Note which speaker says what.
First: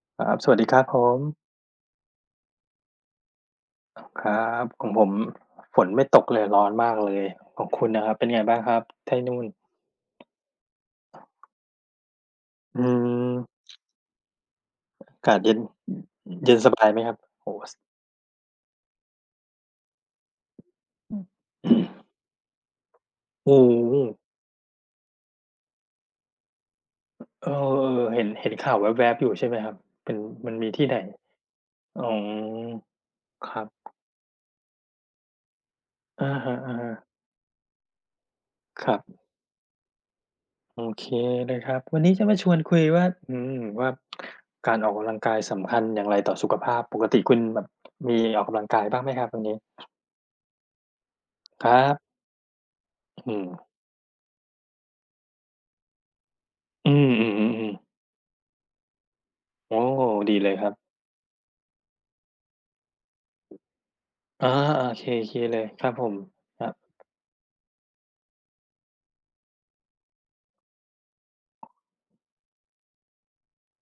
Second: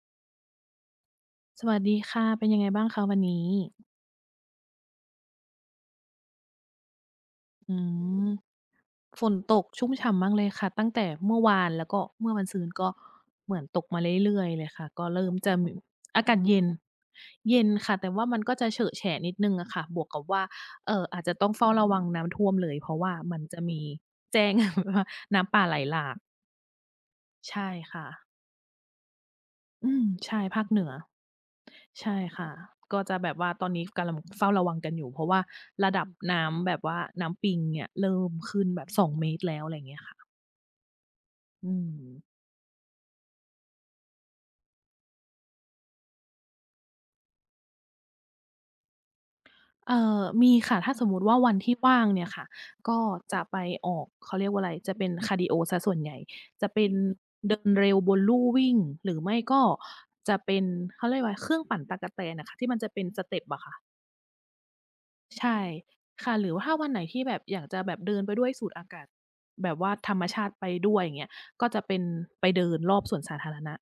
Speaker 1: ครับ สวัสดีครับผม
Speaker 2: สวัสดีค่ะ เป็นยังไงบ้างคะวันนี้?
Speaker 1: ครับ ของผม ฝนไม่ตกเลย ร้อนมากเลย ของ
Speaker 2: อื
Speaker 1: คุณล่ะครับ เป็
Speaker 2: ม
Speaker 1: นไงบ้างครับ ที่
Speaker 2: ฝ
Speaker 1: น
Speaker 2: น
Speaker 1: ู่น?
Speaker 2: ตกชุ่มฉ่ำมากเลยค่ะ ตั้งแต่เมื่อวาน แล้วก็เมื่อวานซืน
Speaker 1: อื
Speaker 2: ก็เหมือน
Speaker 1: ม
Speaker 2: ตกมาเรื่อย ๆ เลยค่ะ ก็เร
Speaker 1: อ
Speaker 2: ิ
Speaker 1: า
Speaker 2: ่
Speaker 1: ก
Speaker 2: ม
Speaker 1: าศเ
Speaker 2: จ
Speaker 1: ย
Speaker 2: ะ
Speaker 1: ็น
Speaker 2: มี อากาศ
Speaker 1: เย
Speaker 2: เย
Speaker 1: ็น
Speaker 2: ็น
Speaker 1: สบายไหมครับ? โอ้
Speaker 2: เย็น
Speaker 1: สะ
Speaker 2: ค่ะ แต่ว่ามันก็จะเฉอะแฉะนิดหนึ่งอะค่ะ บวกกับว่า เอ่อ อาจจะต้องเฝ้าระวังน้ำท่วมเลย เพราะว่ามัน
Speaker 1: โอ
Speaker 2: จ
Speaker 1: ้
Speaker 2: ะมีแจ้ง แบบว่า น้ำป่าไหลหลาก
Speaker 1: เออ
Speaker 2: ใช่ค่
Speaker 1: เห
Speaker 2: ะ
Speaker 1: ็น เห็นข่าวแวบ ๆ อยู่ ใช่ไหมครับ
Speaker 2: อืม
Speaker 1: เป็น
Speaker 2: ใช่
Speaker 1: มัน
Speaker 2: ภา
Speaker 1: ม
Speaker 2: ค
Speaker 1: ี
Speaker 2: เหน
Speaker 1: ที่
Speaker 2: ื
Speaker 1: ไ
Speaker 2: อ
Speaker 1: หน? อ๋
Speaker 2: ใ
Speaker 1: อ
Speaker 2: ช่ค่ะ ก็จะแบบว่
Speaker 1: ค
Speaker 2: า
Speaker 1: รั
Speaker 2: ตอ
Speaker 1: บ
Speaker 2: นนี้กำลังเฝ้าระวังกันอยู่ เพราะว่าระดับ
Speaker 1: อะ
Speaker 2: น้
Speaker 1: ฮ
Speaker 2: ำแบ
Speaker 1: ะ
Speaker 2: บว่า
Speaker 1: ๆ
Speaker 2: น้ำปิงเนี่ยเริ่มขึ้นแบ
Speaker 1: ค
Speaker 2: บ
Speaker 1: รั
Speaker 2: ส
Speaker 1: บ
Speaker 2: องเมตร แล้ว อะไรอย่างเงี้ยค่ะ
Speaker 1: โอเคนะ
Speaker 2: อื
Speaker 1: ครับ วันนี้จ
Speaker 2: ม
Speaker 1: ะมาชวนคุยว่า อืม ว่า การออกกำลังกายสำคัญอย่างไร ต่อสุขภาพ ปกติคุณแบบมีออกกำลังกายบ้างไหมครับ ตรงนี
Speaker 2: เ
Speaker 1: ้?
Speaker 2: อ่อ มีค่ะ ถ้าสมมุติว่า วัน
Speaker 1: ค
Speaker 2: ที
Speaker 1: รั
Speaker 2: ่ว
Speaker 1: บ
Speaker 2: ่างเนี่ยค่ะ ก็
Speaker 1: อื
Speaker 2: จะไป
Speaker 1: ม
Speaker 2: ออก เขาเรียกว่าไร จะเป็นคาร์ดีโอเสียส่วนใหญ่ จะเป็
Speaker 1: อื
Speaker 2: นเดิน
Speaker 1: อ ๆ ๆ ๆ
Speaker 2: เร็วบนลู่วิ่ง หรือไม่ก็
Speaker 1: โอ้!
Speaker 2: จ
Speaker 1: ดี
Speaker 2: ะ
Speaker 1: เ
Speaker 2: เ
Speaker 1: ล
Speaker 2: ป
Speaker 1: ย
Speaker 2: ็น
Speaker 1: ครับ
Speaker 2: เขาเรียกว่าอะไร เครื่องปั่นตั๊กแตนอะค่ะ ที่มันจะเป็น step อะค่ะ
Speaker 1: เออ ๆ โอเค
Speaker 2: ใช
Speaker 1: ๆ เล
Speaker 2: ่
Speaker 1: ยครับผม
Speaker 2: ค่ะ หรือว่
Speaker 1: ค
Speaker 2: า
Speaker 1: ร
Speaker 2: ถ
Speaker 1: ั
Speaker 2: ้า
Speaker 1: บ
Speaker 2: วันไหน ที่แบบอยากจะแบบเดินไปด้วยสูดอากาศแบบว่าธรรมชาติไปด้วยเงี้ย ก็จะเป็นไปเดินรอบสวนสาธารณะ